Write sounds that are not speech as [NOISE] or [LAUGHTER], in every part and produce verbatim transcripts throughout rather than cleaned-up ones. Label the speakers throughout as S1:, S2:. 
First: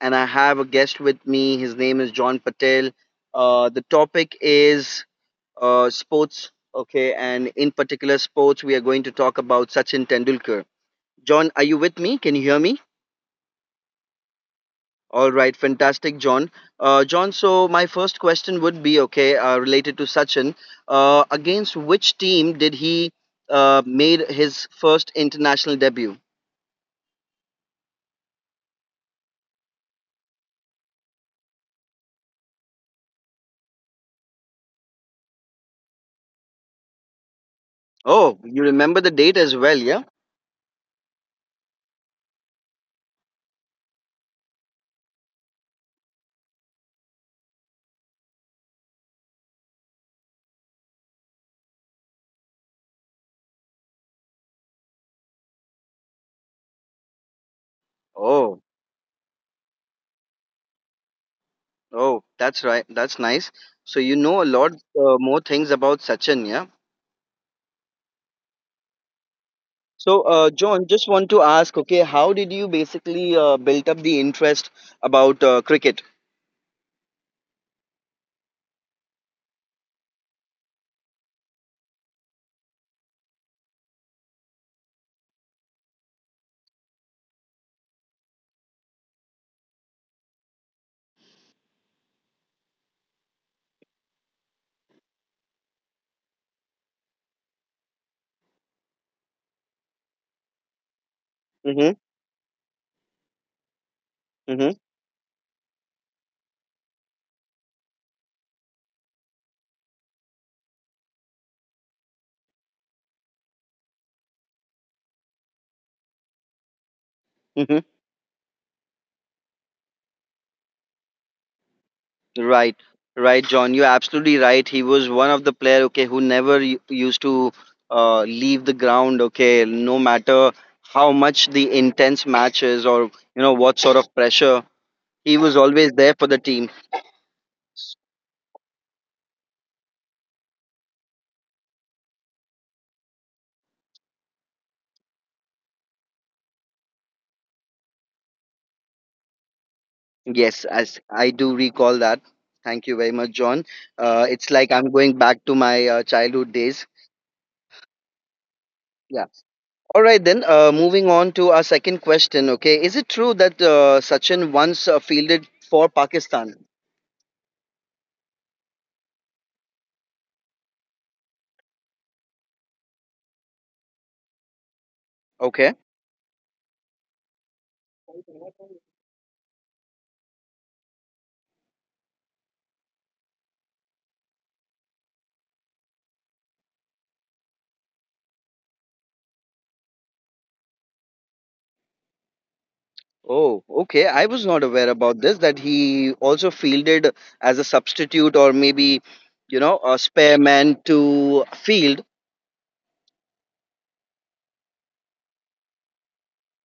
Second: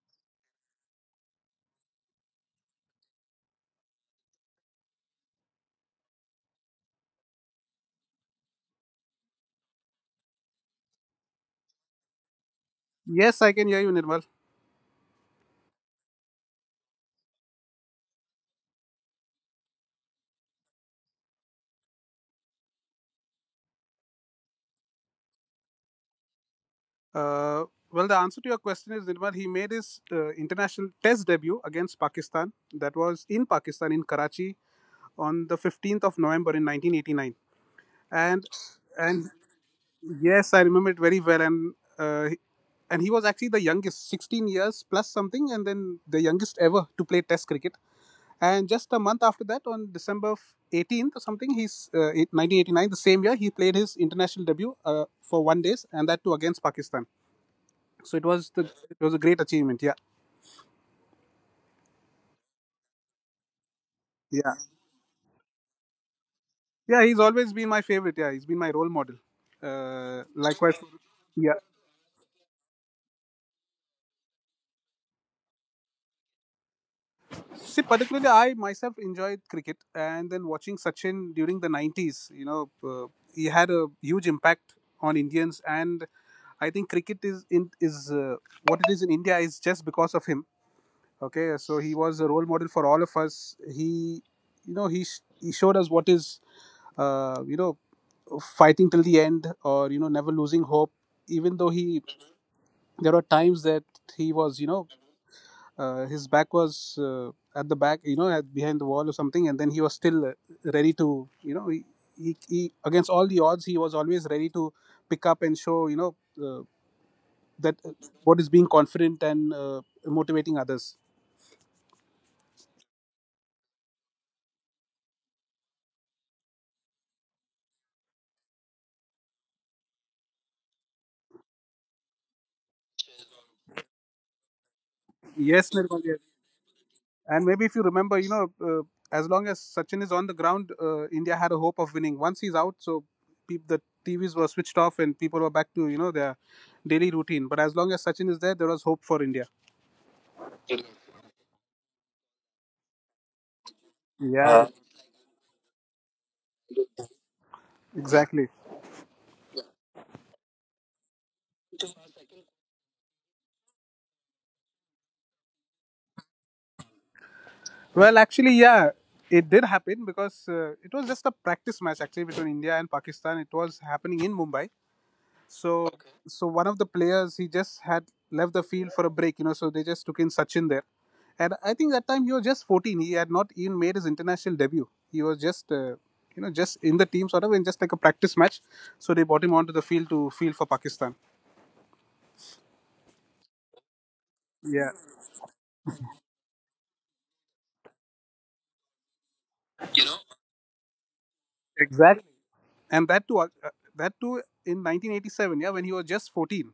S1: and I have a guest with me. His name is John Patel. Uh, the topic is uh, sports, okay, and in particular, sports. We are going to talk about Sachin Tendulkar. John, are you with me? Can you hear me?
S2: Yes, I can hear you, Nirmal.
S1: All right, fantastic, John. Uh, John, so my first question would be okay, uh, related to Sachin. Uh, against which team did he uh, made his first international debut?
S2: Uh, well, the answer to your question is Nirmal. He made his uh, international test debut against Pakistan. That was in Pakistan in Karachi on the fifteenth of November in nineteen eighty-nine.
S1: Oh,
S2: And
S1: you remember the
S2: and
S1: date as well, yeah?
S2: yes, I remember it very well. And uh, he- and he was actually the youngest, sixteen years plus something, and then the youngest ever to play Test cricket. And just a month after that, on December eighteenth or something, he's uh, nineteen eighty-nine, the same year, he played his international debut uh, for one days, and that too against Pakistan. So it was
S1: Oh,
S2: the it was a great achievement. Yeah,
S1: oh, that's right. That's nice. So you know a
S2: yeah,
S1: lot uh, more things about Sachin, yeah?
S2: yeah. He's always been my favorite. Yeah, he's been my role model. Uh,
S1: So, uh,
S2: likewise,
S1: John, just want to
S2: yeah.
S1: ask, okay, how did you basically uh, built up the interest about uh, cricket?
S2: See, particularly I myself enjoyed cricket, and then watching Sachin during the nineties. You know, uh, He had a huge impact on Indians, and I think cricket is in is uh, what it is in India is just because of him. Okay, so he was a role model for all of us. he you know he sh- He showed us what is uh, you know fighting till the end, or you know, never losing hope, even though he
S1: Mm-hmm.
S2: there were times that he was, you
S1: Mm-hmm.
S2: know, uh, his back was uh, at the back, you know, at, behind the wall or something, and then he was still uh, ready to you know he, he, he against all the odds, he was always ready to pick up and show, you know, uh, that
S1: Mm-hmm.
S2: uh, what is being confident and uh, motivating others.
S1: Right, right, John. You're absolutely right. He was one of the player, okay, who never u- used to uh, leave the ground, okay, no matter how much the intense matches or you know what sort of pressure. He was
S2: Yes,
S1: always
S2: Nirmal,
S1: there for the team.
S2: and maybe if you remember, you know, uh, as long as Sachin is on the ground, uh, India had a hope of winning. Once he's out, so peop the T Vs were switched off and people were back to, you know, their daily routine. But as long as Sachin is there, there was hope for India.
S1: Yes, as I do recall that. Thank you very much, John. Uh,
S2: Yeah.
S1: it's
S2: Uh,
S1: like I'm going back to my uh, childhood days.
S2: exactly.
S1: Yeah. All right, then. Uh, moving on to our second question. Okay, is it true that uh, Sachin once uh, fielded for Pakistan?
S2: Well, actually, yeah, it did happen because uh, it was just a practice match actually between India and Pakistan. It was happening in Mumbai. So,
S1: Okay.
S2: Okay. so one of the players he just had left the field for a break, you know. So they just took in Sachin there, and I think that time he was just fourteen. He had not even made his international debut. He was just, uh, you know, just in the team sort of in, just like a practice match. So they brought him onto the field to field for Pakistan.
S1: Oh, okay. I was not
S2: Yeah,
S1: aware about this, that he also fielded as a substitute or maybe, you know, a spare man to field.
S2: exactly. And that too, uh, that too in nineteen eighty-seven. Yeah, when he was just fourteen.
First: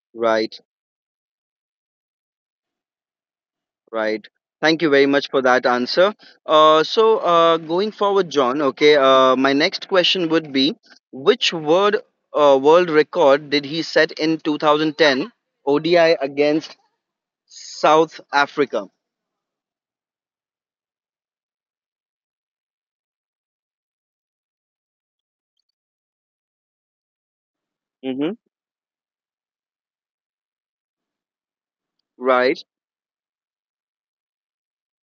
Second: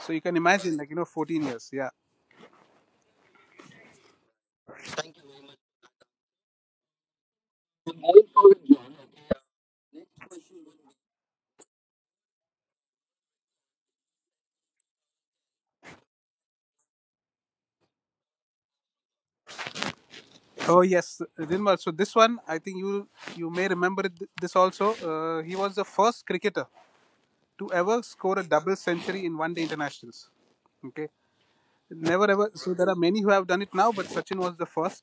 S2: So you can
S1: Right.
S2: imagine, like, you know, fourteen years. Yeah.
S1: Right. Thank you very much for that answer. Uh, so, uh, going forward, John, okay, uh, my next question would be, which word, uh, world record did he set in twenty ten O D I against South Africa?
S2: Oh yes, Dinwar. So this one, I think you you may remember it, this also. Uh, He was the first cricketer to ever
S1: Hmm.
S2: score a double century in one day internationals. Okay, never ever.
S1: Right.
S2: So there are many who have done it now, but Sachin was the first,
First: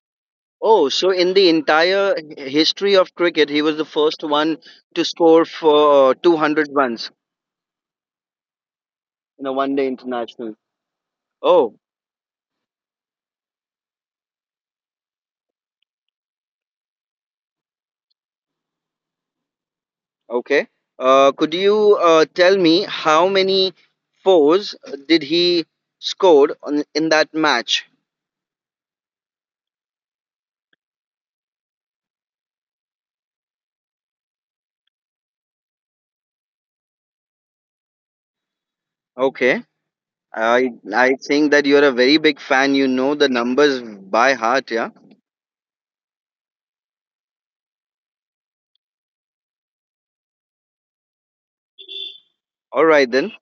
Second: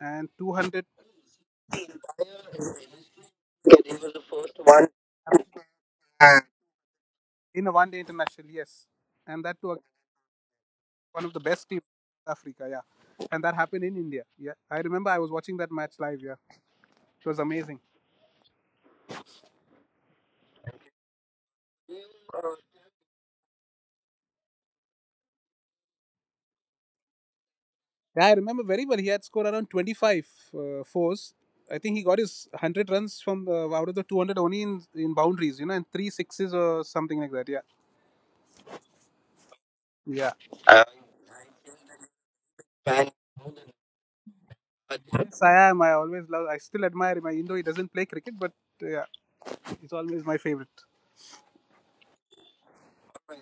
S2: and two hundred,
S1: Oh, so in the entire h- history of cricket, he
S2: he
S1: was the
S2: was the
S1: first
S2: first
S1: one
S2: one
S1: to score for two hundred runs
S2: in a one day international. Yes, and
S1: in a
S2: that to
S1: one
S2: a,
S1: day international.
S2: one of the best
S1: Oh,
S2: teams in Africa. Yeah, and that happened in India. Yeah, I remember I was watching that match live. Yeah, it was amazing.
S1: okay. Uh, could you uh, tell me how many fours did he scored on, in that match?
S2: Yeah, I remember very well. He had scored around twenty-five uh, fours. I think he got his one hundred runs from, uh, out of the two hundred, only in, in boundaries, you know, and three sixes or something like that. Yeah.
S1: Okay. I
S2: Yeah.
S1: I think that you're a very big fan. You know the numbers by heart, yeah.
S2: Yes, I am. I always love. I still admire my, even he doesn't play cricket, but uh, yeah, he's always my favorite.
S1: All right then.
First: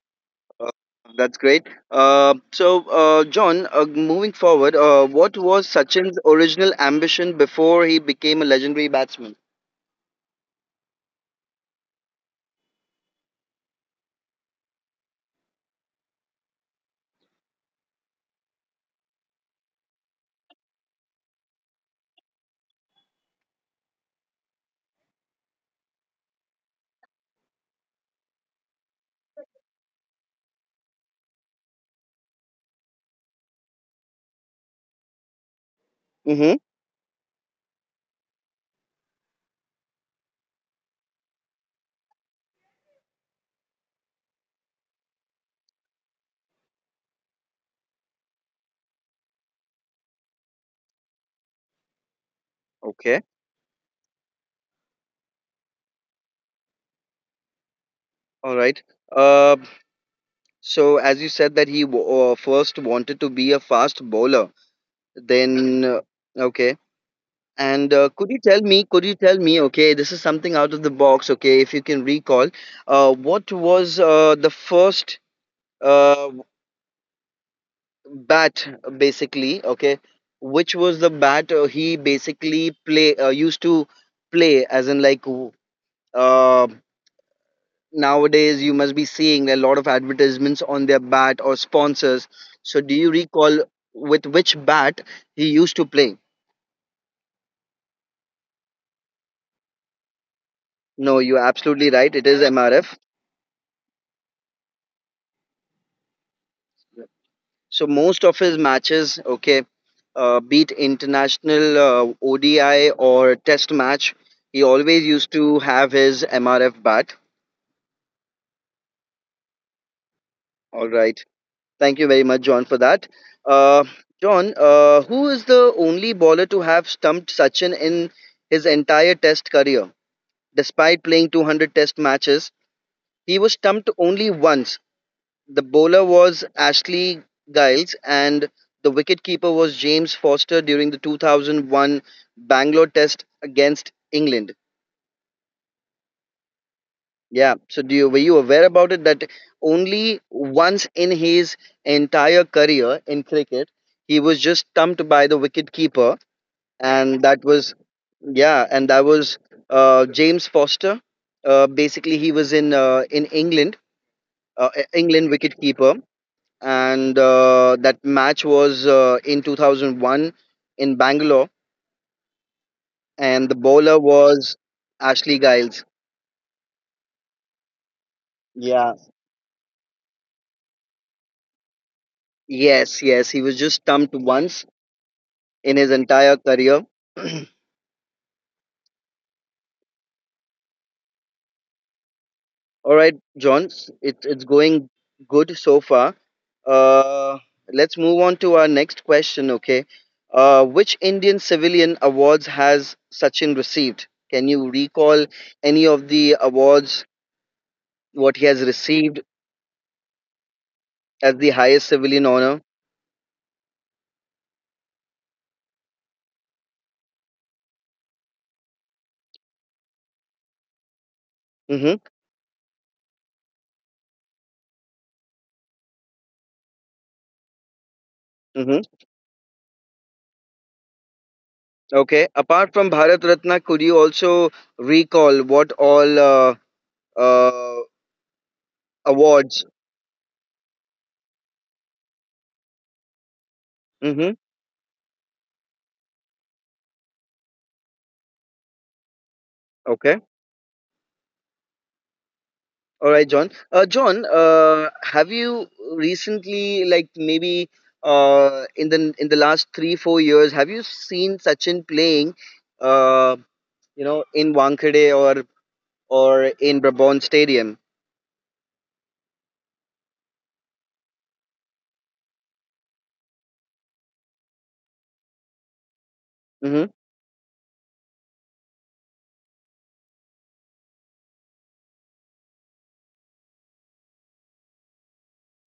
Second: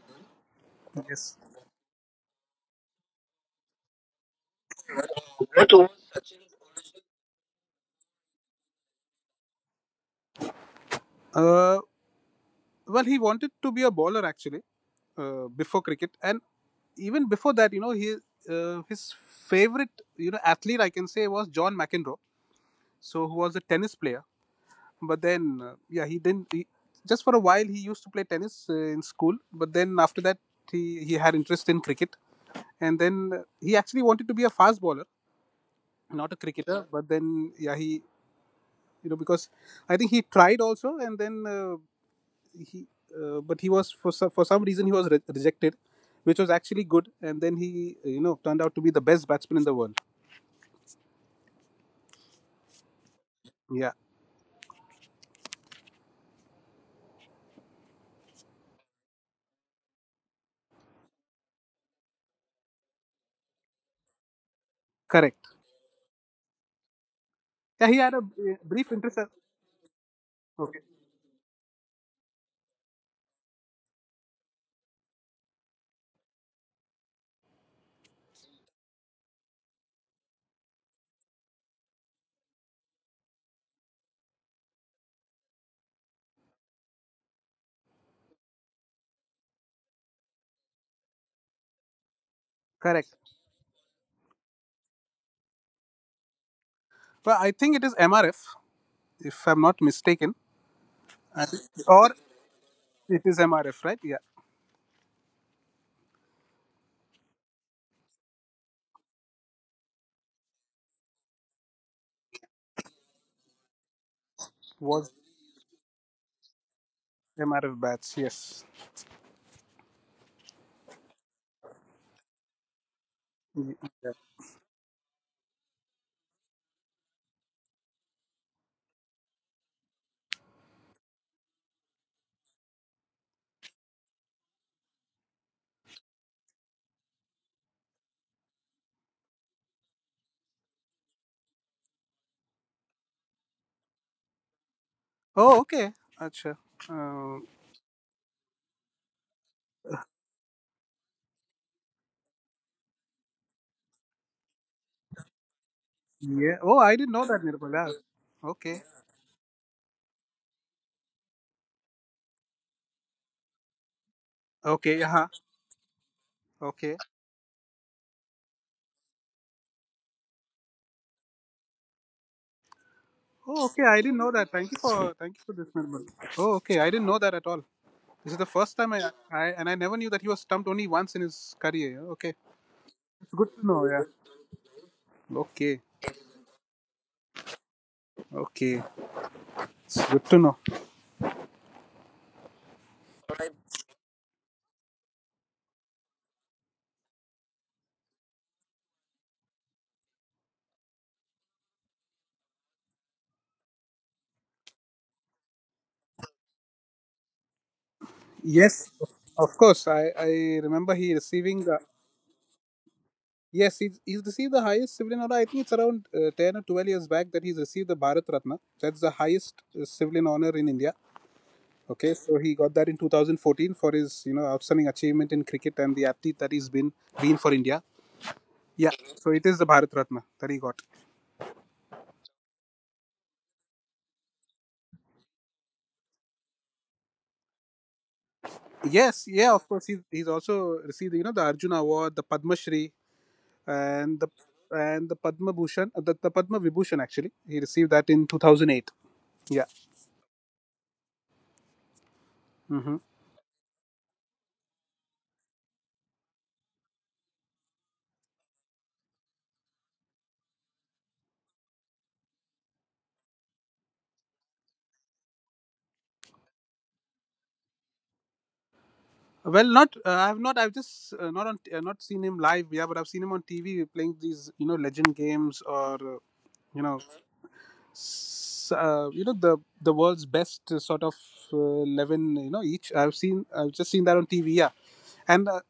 S1: Uh,
S2: Yes.
S1: that's great. Uh, so, uh, John, uh, moving forward, uh, what was
S2: What?
S1: Sachin's original ambition before he became a legendary batsman?
S2: Uh, well, he wanted to be a bowler actually uh, before cricket, and even before that, you know, he uh, his favorite, you know, athlete I can say was John McEnroe. So, who was a tennis player. But then uh, yeah he didn't he, just for a while he used to play tennis uh, in school, but then after that, he, he had interest in cricket, and then uh, he actually wanted to be a fast bowler, not a
S1: Mm-hmm.
S2: cricketer. But then yeah, he you know because I think he tried also, and then uh, he uh, but he was for so- for some reason he was re- rejected, which was actually good, and then he, uh, you know, turned out to be the best batsman in the world.
S1: Okay.
S2: Yeah,
S1: All right. Uh, so, as you said that he w- uh, first wanted to be a fast bowler,
S2: correct.
S1: then uh, okay.
S2: Yeah,
S1: And
S2: he
S1: uh,
S2: had a
S1: could you
S2: uh,
S1: tell me,
S2: brief
S1: could you
S2: interest.
S1: tell me okay, this is something out
S2: Okay,
S1: of the box, okay, if you can recall, uh, what was uh, the first uh, bat, basically, okay, which was the bat uh, he basically play uh, used to play as in like w- uh, nowadays you must be seeing a lot of advertisements on their bat or sponsors, so do you
S2: correct.
S1: recall with which bat he used to play?
S2: But I think it is MRF, if I'm not mistaken.
S1: No, you're
S2: I think-
S1: absolutely
S2: or
S1: right. It is M R F.
S2: it is M R F, right? Yeah,
S1: So most of his matches, okay, uh, be it international uh, O D I or test match, he always
S2: was
S1: used to have his M R F bat.
S2: M R F batch. Yes.
S1: All right. Thank you very much, John, for that.
S2: Y-
S1: Uh,
S2: Yeah.
S1: John, uh, who is the only bowler to have stumped Sachin in his entire test career? Despite playing two hundred test matches, he was stumped only once. The bowler was Ashley Giles and the wicketkeeper was James Foster during the two thousand one Bangalore Test against England.
S2: Oh, okay. Acha. Uh,
S1: Yeah. So do you were you aware about it that only once in his entire career in cricket he was just stumped by the wicketkeeper,
S2: yeah. Oh, I didn't
S1: and
S2: know that,
S1: that
S2: Nirmal.
S1: was,
S2: Yeah.
S1: yeah
S2: Okay.
S1: and that was uh, James Foster. Uh, basically, he was in uh, in England, uh,
S2: Okay. Yeah.
S1: England wicketkeeper,
S2: Okay.
S1: and uh, that match was uh, in two thousand one in Bangalore, and the
S2: Oh, okay. I
S1: bowler
S2: didn't know that.
S1: was
S2: Thank you for thank
S1: Ashley
S2: you for this,
S1: Giles.
S2: Nirmal. Oh, okay. I didn't know that at all. This is the first time
S1: Yeah.
S2: I, I, and I never knew that he was stumped only once in his career. Yeah. Okay.
S1: Yes, yes,
S2: It's
S1: he
S2: good
S1: was
S2: to
S1: just
S2: know. Yeah.
S1: stumped once in
S2: Okay.
S1: his entire career. [CLEARS THROAT] All
S2: Okay. It's good to know.
S1: right, John, s- it's it's going good so far. Uh, let's move on to our next question. Okay, uh, which Indian civilian awards has Sachin received? Can you recall any of the awards what he has
S2: Yes.
S1: received
S2: Of course. I I remember he
S1: as the
S2: receiving.
S1: highest civilian honor?
S2: Yes, he's, he's received the highest civilian honor. I think it's around uh, ten or twelve years back that he's received the Bharat Ratna. That's the highest uh, civilian honor in India.
S1: Hmm.
S2: Okay, so he got that in two thousand fourteen for his, you know, outstanding achievement in cricket and the athlete that he's been been for India.
S1: Hmm.
S2: Yeah, so it is the Bharat Ratna that he got.
S1: Okay. Apart from Bharat Ratna, could you also recall what all uh, uh,
S2: Yes, yeah,
S1: awards?
S2: of course. He's, he's also received, you know, the Arjuna Award, the Padma Shri, and the,
S1: Hmm.
S2: and the Padma Bhushan, uh, the, the Padma Vibhushan actually. He received that in two thousand eight. Yeah.
S1: Okay.
S2: Mhm.
S1: All right, John. Uh, John, uh, have you recently, like maybe uh, in the in the last three four years, have you seen Sachin playing? Uh, you know, in Wankhede or, or in Brabant Stadium.
S2: Well, not uh, I have not. I've just uh, not on uh, not seen him live. Yeah, but I've seen him on T V playing these, you know, legend games, or uh, you
S1: Hmm.
S2: know s- uh, you know the the world's best, uh, sort of uh, eleven, you know, each. I've seen I've just seen that on T V. Yeah, and uh,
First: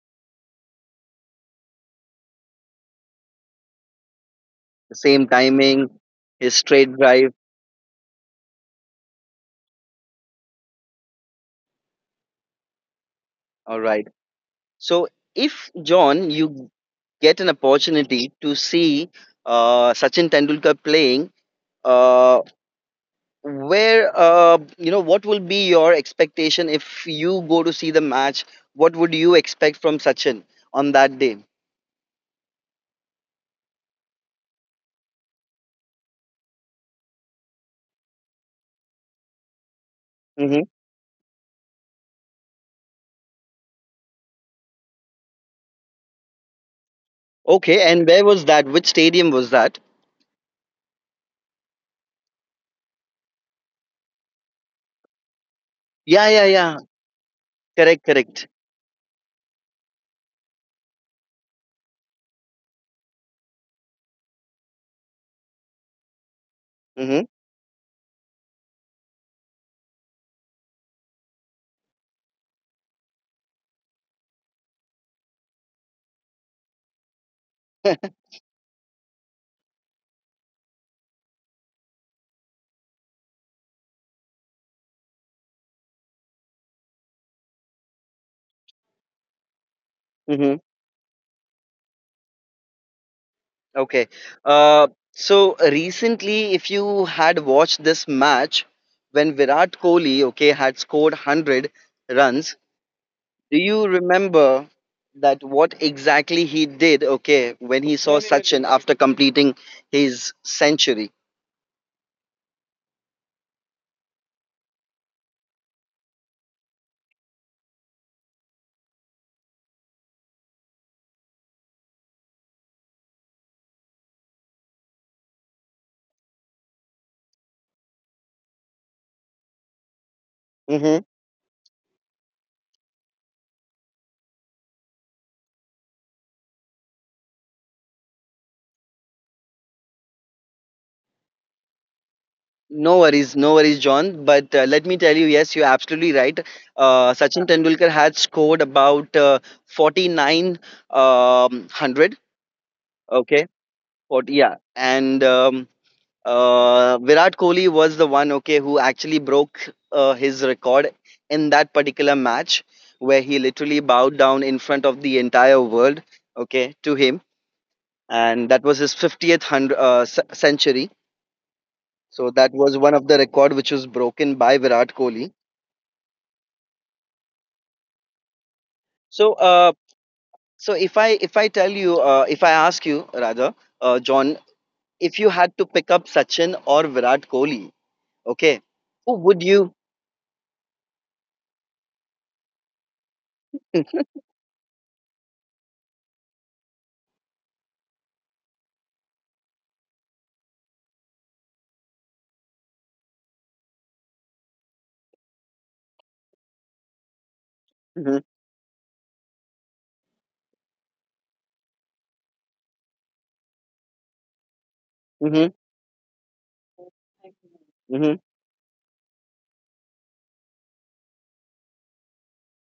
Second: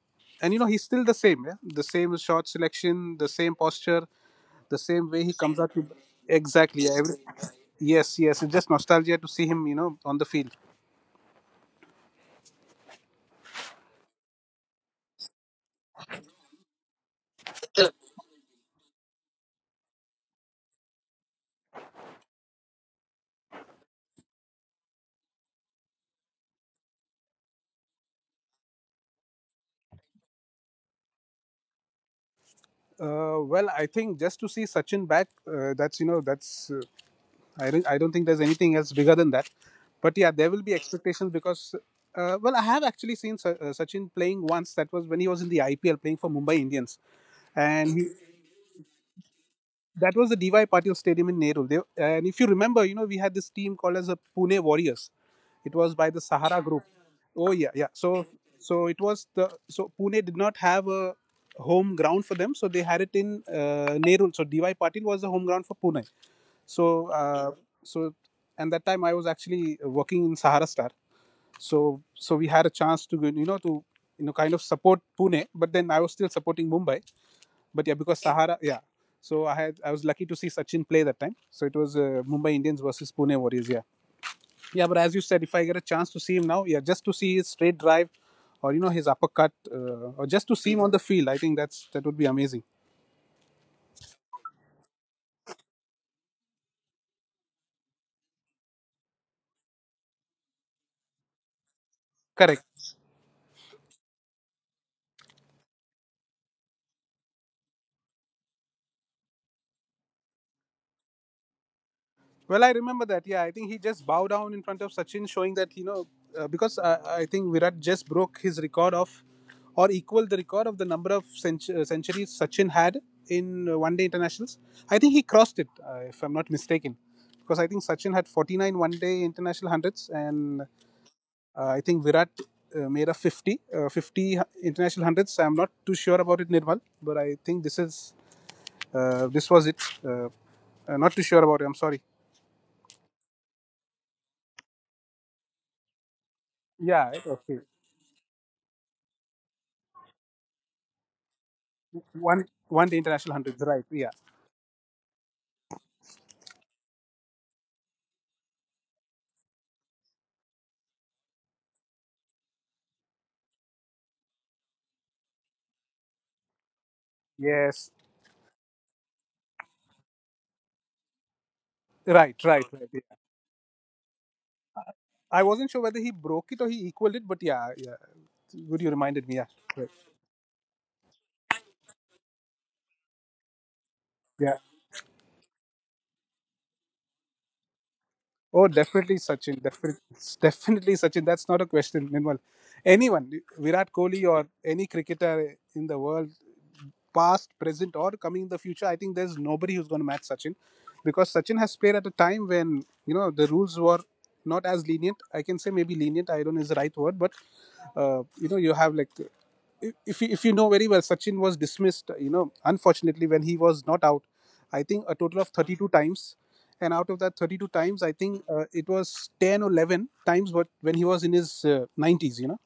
S2: and you know, he's still the same. Yeah, the same shot selection, the same posture, the same way
S1: Same
S2: he comes out. To,
S1: timing, his
S2: exactly.
S1: straight
S2: Yeah, every,
S1: drive.
S2: yes, yes. It's just nostalgia to see him. You know, on the field.
S1: All right. So, if John, you get an opportunity to see uh, Sachin Tendulkar playing, uh, where uh, you know what will be your expectation if you go to see the match? What would you expect from Sachin on that day?
S2: Uh, well, I think just to see Sachin back, uh, that's you know that's uh, I don't, I don't think there's anything else bigger than that. But yeah, there will
S1: Hmm.
S2: be expectations because, uh, well, I have actually seen Sa- uh, Sachin playing once. That was when he was in the I P L playing for Mumbai Indians,
S1: Okay,
S2: and
S1: and
S2: he,
S1: where was that? Which stadium was that?
S2: that was the D Y Patil Stadium in Nehru. They, and if you remember, you know, we had this team called as the Pune Warriors. It was by the
S1: Yeah, yeah,
S2: Sahara Group.
S1: yeah.
S2: Oh yeah, yeah.
S1: Correct,
S2: So
S1: correct.
S2: so it was the, so Pune did not have a home ground for them, so they had it in uh, Nehru. So D Y Patil was the home ground for Pune. So
S1: Hmm.
S2: uh, so and that time I was actually working in Sahara Star. So so we had a chance to, you know, to, you know, kind of support Pune, but then I was still supporting Mumbai. But yeah, because Sahara, yeah. So I had I was lucky to see Sachin play that time. So it was uh, Mumbai Indians versus Pune Warriors. Yeah, yeah. But as you said, if I get a chance to see him now, yeah, just to see his straight drive, or you know, his uppercut, uh, or just to see
S1: [LAUGHS]
S2: him on the field, I think that's that would be amazing.
S1: Okay. Uh, so recently, if you had watched this match when Virat Kohli, okay, had scored one hundred runs,
S2: Correct.
S1: do you remember that what exactly he did, okay, when he saw Sachin after completing his century?
S2: Well, I remember that. Yeah, I think he just bowed down in front of Sachin, showing that, you know uh, because uh, I think Virat just broke his record of, or equaled the record of the number of centu- uh, centuries Sachin had in uh, one-day internationals. I think he crossed it, uh, if I'm not mistaken, because I think Sachin had forty-nine one-day international hundreds, and
S1: Hmm.
S2: uh, I think Virat, Uh, made a fifty, uh, fifty international hundreds. I'm not too sure about it, Nirmal, but I think this is, uh, this was it uh, uh, not too sure about it, I'm sorry.
S1: No worries, no worries, John. But uh, let me tell you, yes, you're absolutely right.
S2: Yeah,
S1: Uh, Sachin
S2: okay.
S1: Tendulkar had scored about uh, forty-nine, um, one hundred,
S2: One one day international
S1: okay,
S2: hundreds, right? Yeah.
S1: forty, yeah, and. Um, Uh, Virat Kohli was the one, okay, who actually broke uh, his record in that particular match, where he literally bowed down in front of the entire world, okay, to him.
S2: Yes.
S1: And that was his fiftieth hundred, uh, c- century. So
S2: Right,
S1: that
S2: right,
S1: was
S2: right.
S1: one
S2: Yeah.
S1: of the record which was broken by Virat Kohli.
S2: I wasn't sure whether he broke it or he equaled it, but yeah, yeah. Good, you reminded
S1: So,
S2: me. Yeah,
S1: uh,
S2: right.
S1: so if I if I tell you, uh, if I ask you rather, uh, John,
S2: Yeah.
S1: if you had to pick up Sachin or Virat Kohli, okay,
S2: Oh, definitely
S1: who would
S2: Sachin.
S1: you?
S2: Definitely, definitely Sachin. That's not a question. Minimal. Anyone, Virat Kohli or any cricketer in the world, past, present, or coming in the future, I think there's nobody who's going to match Sachin, because Sachin has played at a time when, you know, the rules were not as lenient. I can say maybe lenient. I don't know is the right word, but
S1: Hmm.
S2: uh, you know, you have like, if if you, if you know very well, Sachin was dismissed. You know, unfortunately, when he was not out, I think a total
S1: Hmm.
S2: of thirty-two times, and out of that thirty-two times, I
S1: Hmm.
S2: think uh, it was ten or eleven times. But when he was in his uh, nineties, you know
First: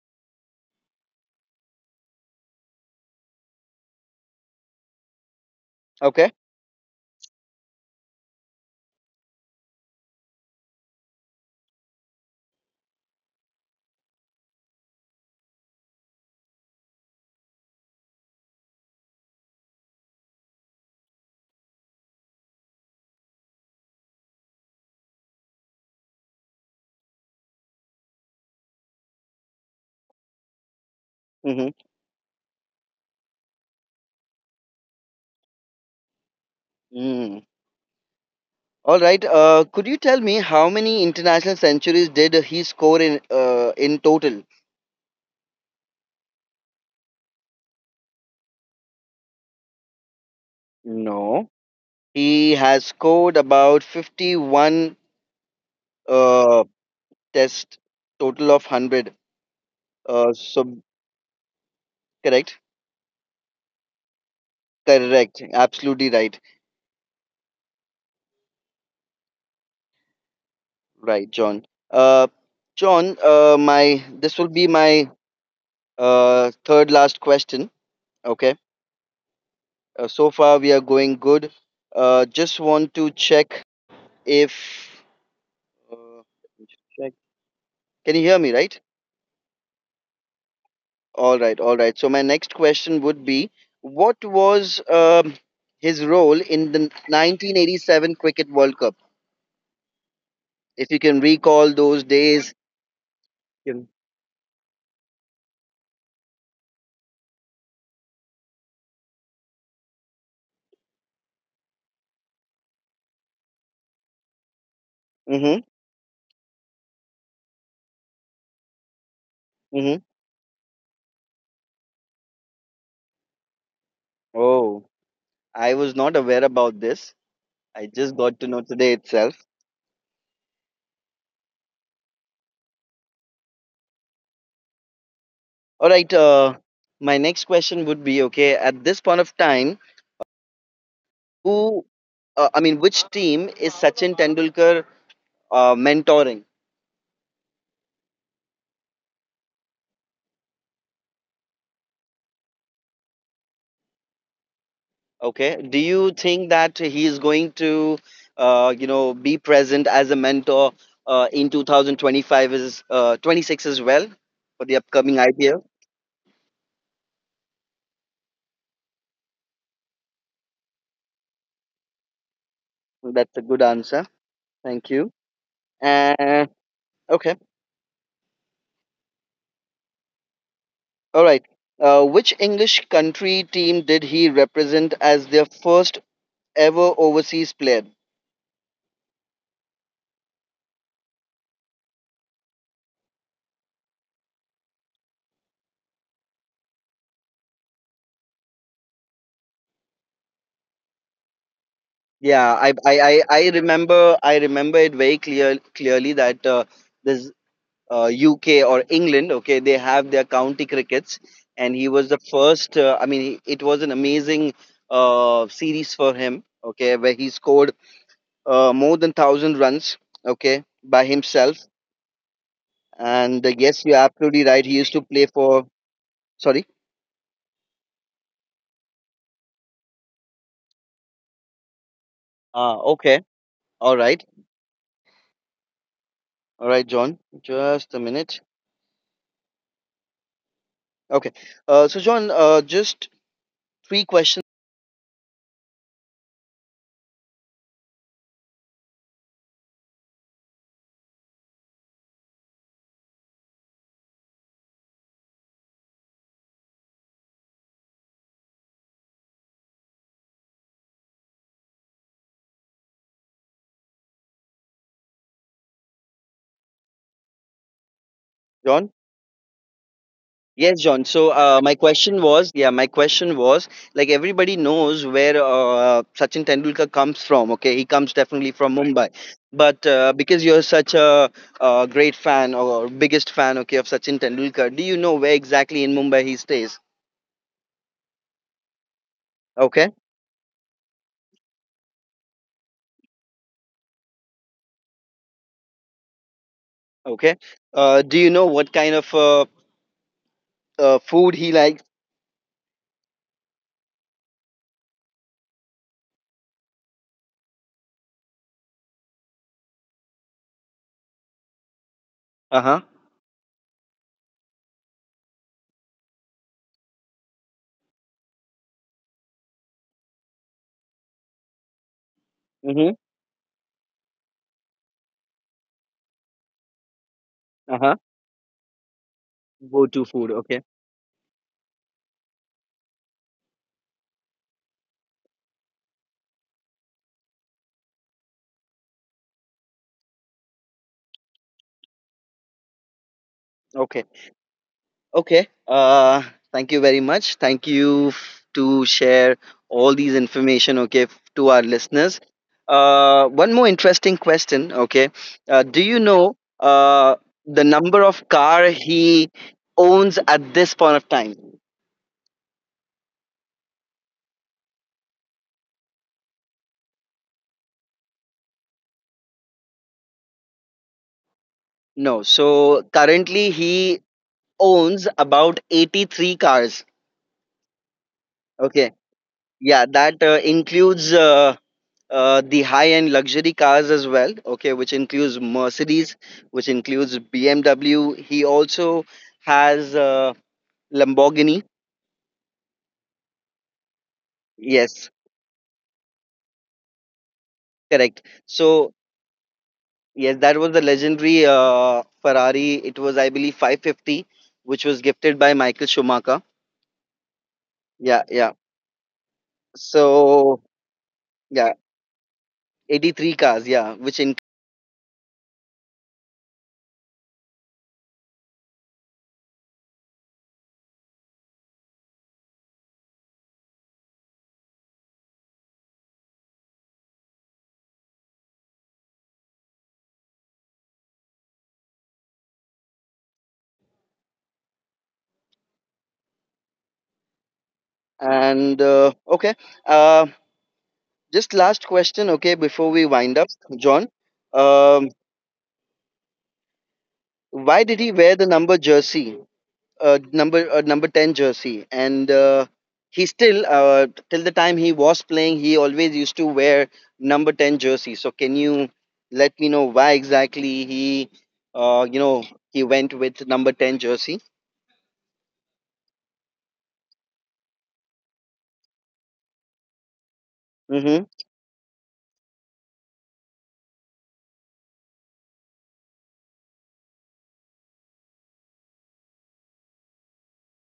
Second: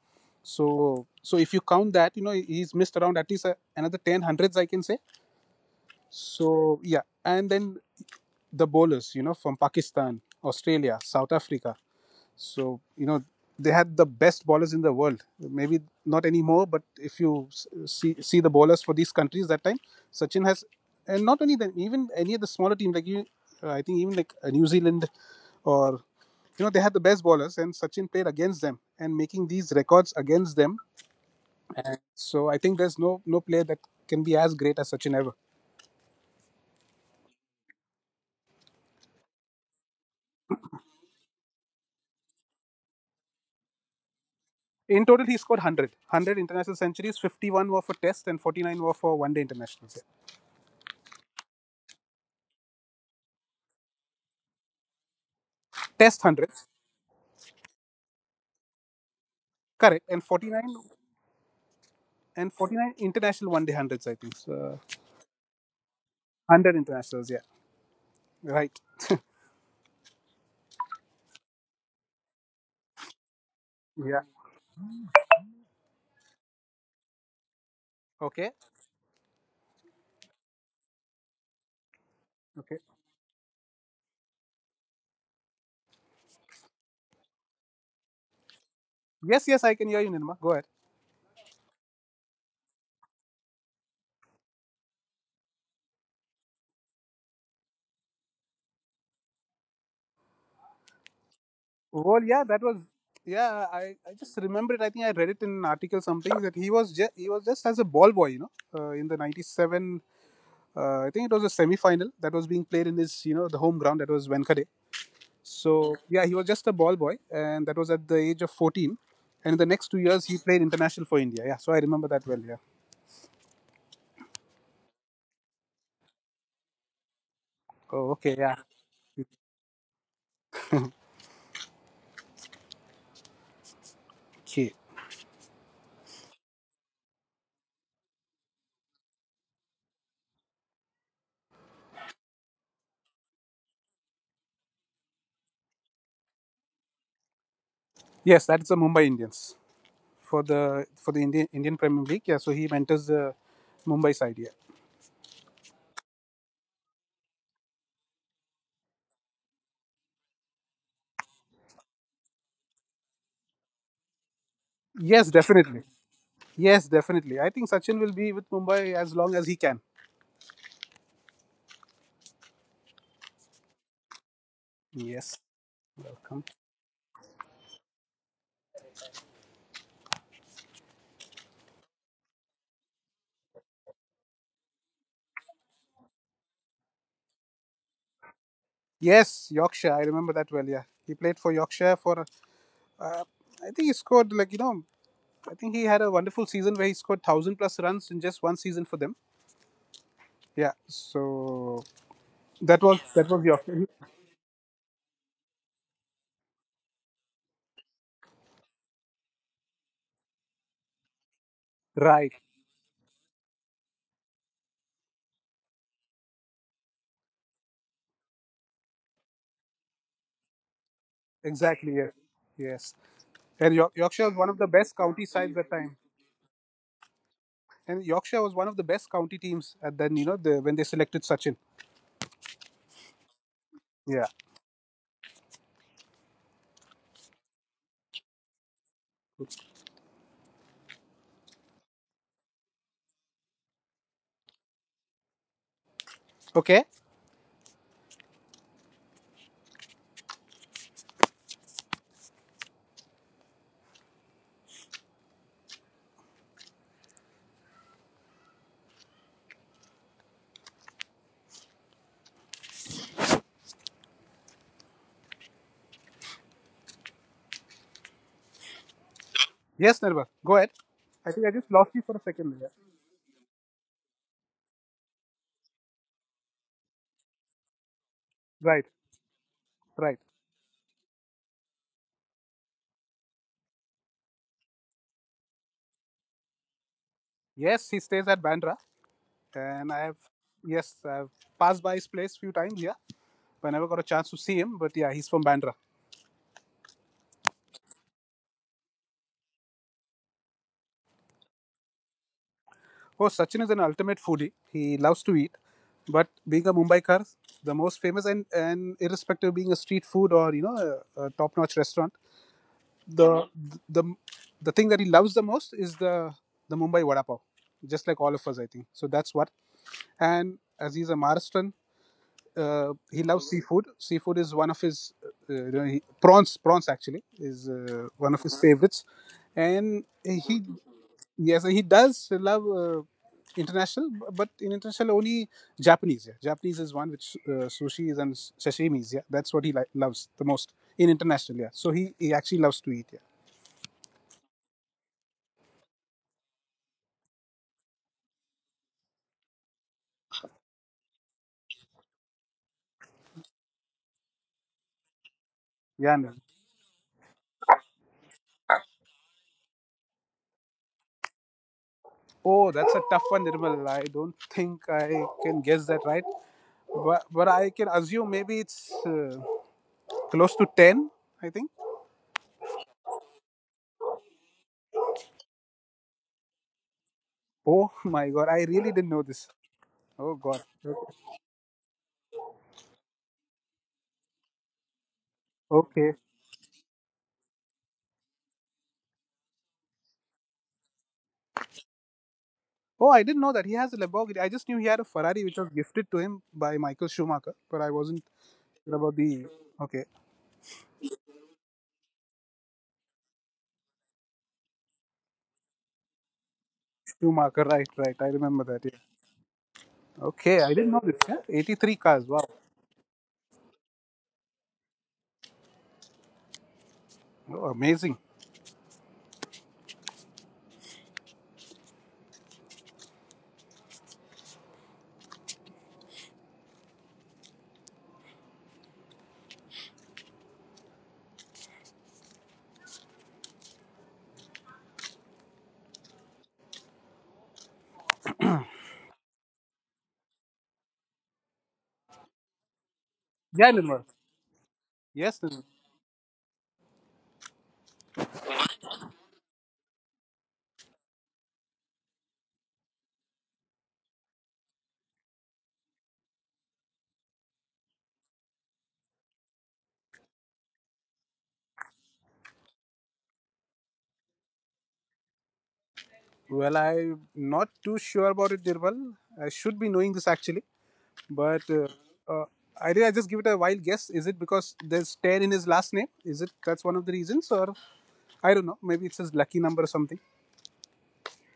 S2: so, so if you count that, you know, he's missed around at least uh, another ten hundreds, I can say.
S1: Okay.
S2: So, yeah. And then the bowlers, you know, from Pakistan, Australia, South Africa. So, you know, they had the best bowlers in the world. Maybe not anymore, but if you s- see, see the bowlers for these countries that time, Sachin has, and not only them, even any of the smaller teams like you, uh, I think even like uh, New Zealand or you know they had the best bowlers and sachin played against them and making these records against them.
S1: Mm-hmm.
S2: So I think there's no no player that can be as great as Sachin ever.
S1: Mm. All right. Uh, could you tell me how many international centuries did he score in uh, in total?
S2: In total, he scored a hundred. a hundred international centuries, fifty-one were for Test and forty-nine were for One Day Internationals. Yeah.
S1: No. He has scored about fifty-one
S2: Test
S1: uh,
S2: hundreds,
S1: test total of one hundred.
S2: correct, and
S1: Uh,
S2: 49
S1: so,
S2: and
S1: correct?
S2: 49 international One Day hundreds, I think. So,
S1: Correct. Absolutely right.
S2: one hundred internationals, yeah. Right.
S1: Right, John. Uh, John, uh, my
S2: Yeah.
S1: this will be my uh, third last question.
S2: Okay.
S1: Okay. Uh, so far we are going good. Uh, just
S2: Okay.
S1: want to check if, Uh, Just check. Can you hear me, right?
S2: Yes, yes, I can hear you, Nirma. Go ahead.
S1: All right, all right. So my next question would be, what was um, his role in the nineteen eighty-seven Cricket World Cup? If you can recall
S2: Well,
S1: those
S2: yeah, that was,
S1: days.
S2: yeah. I, I just remember it. I think I read it in an article something that he was just he was just as a ball boy, you know, uh, in the ninety-seven uh, I think it was a semi-final that was being played in his, you know, the home ground. That was Venkade.
S1: Mm-hmm.
S2: So yeah, he was just a ball boy, and that was at the age of fourteen. And in the next two
S1: Mm-hmm.
S2: years, he played international for India. Yeah, so I remember that well. Yeah.
S1: Oh, I was not aware about this.
S2: Oh,
S1: I
S2: okay.
S1: just
S2: Yeah.
S1: got to know today itself.
S2: Okay.
S1: All right. Uh, my next question would be, okay, at this point of time, who, uh, I mean, which team is Sachin Tendulkar uh, mentoring?
S2: Yes, that's the Mumbai Indians for the for the Indian Indian Premier League. Yeah. So he mentors the Mumbai side. Yeah.
S1: Okay. Do you think that he is going to, uh, you know, be present as a mentor uh, in two thousand twenty-five is uh, twenty-six as well for the
S2: Yes,
S1: upcoming
S2: definitely.
S1: I P L?
S2: Yes, definitely. I think Sachin will be with Mumbai as long as he can.
S1: That's a good answer. Thank
S2: Yes.
S1: you. Uh, okay. All right. Uh, which English country team did he represent as their first ever overseas player?
S2: Yes, Yorkshire. I remember that well. Yeah, he played for Yorkshire for, I think he scored, like, you know. I think he had a wonderful season where he scored thousand plus runs in just one season for them. Yeah. So that
S1: Yeah,
S2: was
S1: I
S2: that
S1: I
S2: was
S1: I I
S2: Yorkshire. [LAUGHS]
S1: remember I remember it very clear clearly that uh, this uh, U K or England. Okay, they have their county crickets, and he
S2: Right.
S1: was the first. Uh, I mean, it was an amazing uh, series for him. Okay, where he scored uh, more than thousand runs. Okay, by himself.
S2: Exactly. Yes. Yes. And
S1: And uh,
S2: York-
S1: yes,
S2: Yorkshire
S1: you're
S2: was one of the
S1: absolutely
S2: best
S1: right. He used
S2: county
S1: to
S2: sides
S1: play
S2: at that time.
S1: for. Sorry.
S2: And Yorkshire was one of the best county teams at then, you know, the, when they selected Sachin.
S1: Ah, okay. All
S2: Yeah.
S1: right. All right, John. Just a minute. Okay. Uh, so, John, uh, just three questions,
S2: Okay.
S1: John.
S2: Yes, Nirva. Go ahead.
S1: Yes,
S2: I
S1: John.
S2: think I
S1: So
S2: just
S1: uh,
S2: lost you
S1: my
S2: for a
S1: question
S2: second there.
S1: was, yeah, my question was, like everybody knows where uh, Sachin Tendulkar comes from. Okay, he comes definitely
S2: Right.
S1: from Mumbai, but
S2: Right.
S1: uh, because you're such a, uh great fan or biggest fan, okay, of Sachin Tendulkar, do you know where exactly in Mumbai he stays?
S2: Yes, he stays at Bandra, and I have
S1: Okay,
S2: yes, I've passed by his place few times. Yeah. But I never got a chance to see him. But yeah, he's from Bandra.
S1: okay. Uh, do you know what kind of uh, uh, food he likes?
S2: Oh, Sachin is an ultimate foodie. He loves to eat, but being a Mumbaikar, the most famous and, and irrespective of being a street food or you know a, a top-notch restaurant,
S1: Uh huh.
S2: the, the the the thing that he loves the most is the the Mumbai vada pav, just like all of us, I think. So that's what. And as he's a Maharashtrian, uh, he
S1: Mm-hmm.
S2: loves seafood. Seafood is one of his, uh, you know, he, prawns. Prawns actually is uh,
S1: Uh huh.
S2: one of his favorites, and
S1: Go to
S2: he
S1: food. Okay.
S2: yes, he does love, uh, international, bu- but in international only Japanese. Yeah, Japanese is one which, uh, sushi is and sashimi. Yeah, that's what he li- loves the most in international. Yeah, so he he actually loves to eat. Yeah,
S1: Okay. Okay. Uh, thank you very much. Thank you f- to share all these information, okay, f- to our listeners. Uh, one more interesting question. Okay,
S2: yeah.
S1: uh, do
S2: Nirmal.
S1: you know uh, the number of car he owns at this point of time?
S2: Oh, that's a tough one, Nirmal. I don't think I can guess that right, but but I can assume maybe it's, Uh, close to ten, I think.
S1: No. So currently he owns about eighty three cars.
S2: Oh my god, I really didn't know this.
S1: Okay.
S2: Oh
S1: Yeah,
S2: god.
S1: that uh,
S2: Okay.
S1: includes uh, uh, the high-end luxury cars as well. Okay, which includes
S2: Okay.
S1: Mercedes, which includes B M W. He also has uh, Lamborghini.
S2: Oh, I didn't know that he has a Lamborghini. I just knew he had a Ferrari which was
S1: Yes,
S2: gifted to him by Michael Schumacher, but I wasn't
S1: correct.
S2: sure about the.
S1: So
S2: Okay,
S1: yes, that was the legendary uh, Ferrari. It was, I believe, five fifty, which was gifted by Michael Schumacher.
S2: Schumacher, right, right. I remember
S1: Yeah,
S2: that. Yeah.
S1: yeah.
S2: Okay, I didn't know this.
S1: So
S2: Yeah? eighty-three cars.
S1: yeah,
S2: Wow.
S1: eighty-three cars. Yeah, which in,
S2: Oh, amazing.
S1: and uh, okay. Uh, just last question. Okay, before
S2: Yeah,
S1: we wind
S2: Nirmal.
S1: up, John.
S2: Yes, Nirmal.
S1: Um, Why did he wear the number jersey, uh, number uh, number ten jersey? And uh, he still, uh, till the time he was playing, he always used to wear number ten jersey. So can you let me know why exactly he, uh, you know, he went with number ten jersey?
S2: Well, I'm not too sure about it, Nirmal. I should be knowing this actually. But
S1: Mm-hmm.
S2: uh, uh, I did. I just give it a wild guess. Is it because there's ten in his last name? Is it that's one of the reasons, or I don't know. Maybe it's his lucky number or something.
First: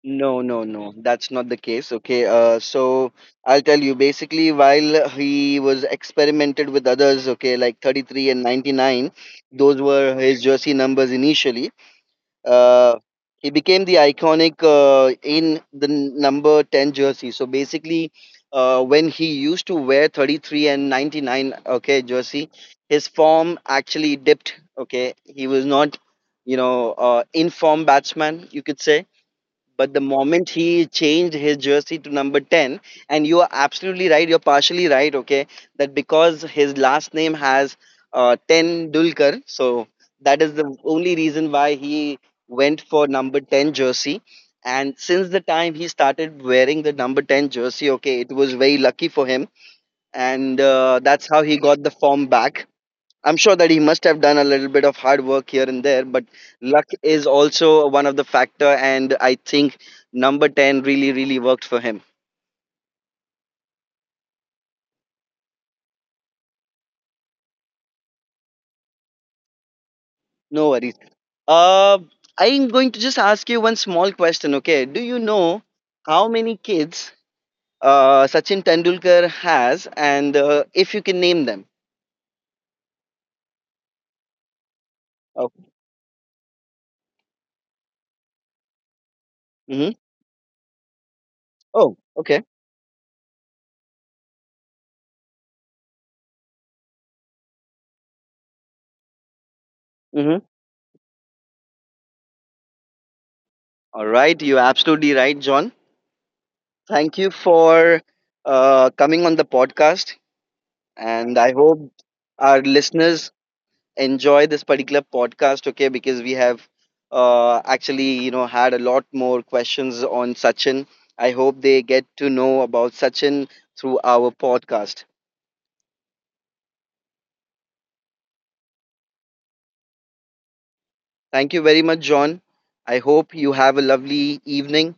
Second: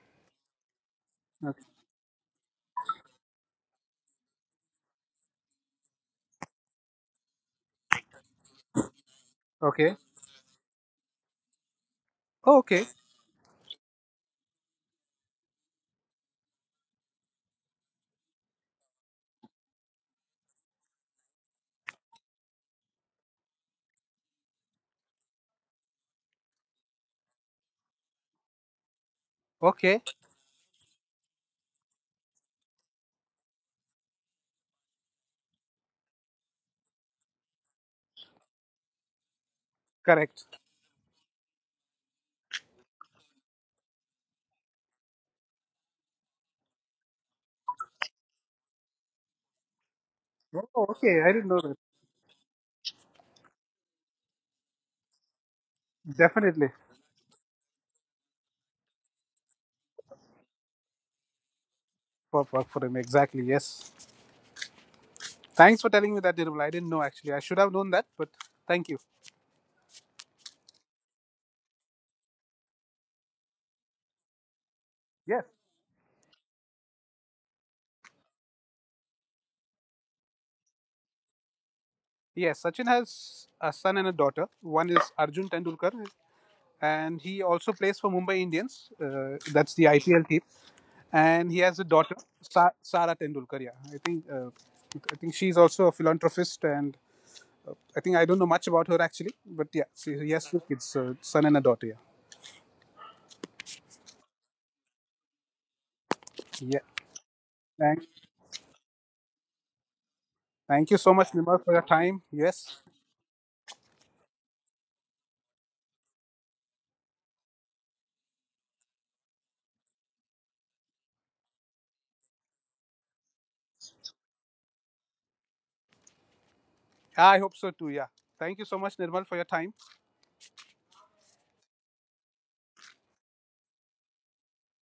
S1: No, no, no, that's not the
S2: Okay.
S1: case. Okay, uh, so I'll tell you, basically, while he was experimented with others, okay, like thirty-three and ninety-nine, those
S2: Okay.
S1: were his jersey numbers initially.
S2: Oh, okay.
S1: Uh, he became the iconic uh, in the n- number ten jersey. So basically, uh, when he used to wear thirty-three and ninety-nine, okay, jersey, his form actually dipped. Okay, he was not, you know, uh, in form batsman, you could say, but the
S2: Okay.
S1: moment he changed his jersey to number ten, and you are absolutely right, you're partially right, okay, that because his last name has uh, ten Dulkar, so that is
S2: Correct.
S1: the only reason why he went for number ten jersey. And since the time he started wearing the number ten jersey, okay, it was very lucky for him. And
S2: Oh,
S1: uh,
S2: okay.
S1: that's
S2: I
S1: how
S2: didn't
S1: he
S2: know that.
S1: got the form back. I'm sure that he must have done a little bit of hard work here and there, but
S2: Definitely.
S1: luck is also one of the factor, and I think number ten really, really worked for him.
S2: For, for, for him. Exactly. Yes. Thanks for telling me that, Nirmal. I didn't know actually. I should have known that, but thank you.
S1: No worries. Uh, I'm going to just ask you one small question. Okay, do you
S2: Yes.
S1: know how many kids uh, Sachin Tendulkar has, and uh, if you can name them?
S2: Yes. Sachin has a son and a daughter. One is
S1: Oh.
S2: Arjun Tendulkar, and he also plays for Mumbai Indians. Uh, that's
S1: Hmm.
S2: the I P L team. And he has a
S1: Oh,
S2: daughter,
S1: okay.
S2: Sa- Sara Tendulkar. Yeah, I think uh, I think she's also a philanthropist, and I think I don't know much about her actually, but yeah, she, he
S1: Hmm.
S2: has two kids, a son and a daughter. Yeah,
S1: All right, you're absolutely right, John.
S2: yeah.
S1: Thank you for
S2: Thank,
S1: uh, coming on the podcast.
S2: thank you so much,
S1: And I
S2: Nirmal, for your
S1: hope
S2: time.
S1: our
S2: Yes.
S1: listeners enjoy this particular podcast, okay? Because we have uh, actually, you know, had a lot more questions on Sachin. I hope they get to know about Sachin through our podcast.
S2: Yeah, I hope so too. Yeah, thank you so much, Nirmal, for your time.
S1: Thank you very much, John. I hope you have a lovely evening,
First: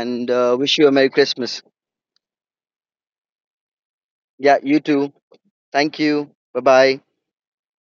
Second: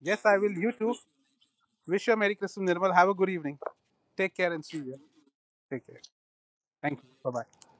S2: Yes, I will.
S1: uh,
S2: You
S1: wish you a
S2: too.
S1: Merry Christmas.
S2: Wish you a Merry Christmas, Nirmal. Have a good evening. Take care
S1: Yeah,
S2: and see
S1: you
S2: you.
S1: too.
S2: Take
S1: Thank
S2: care.
S1: you. Bye bye.
S2: Thank you. Bye bye.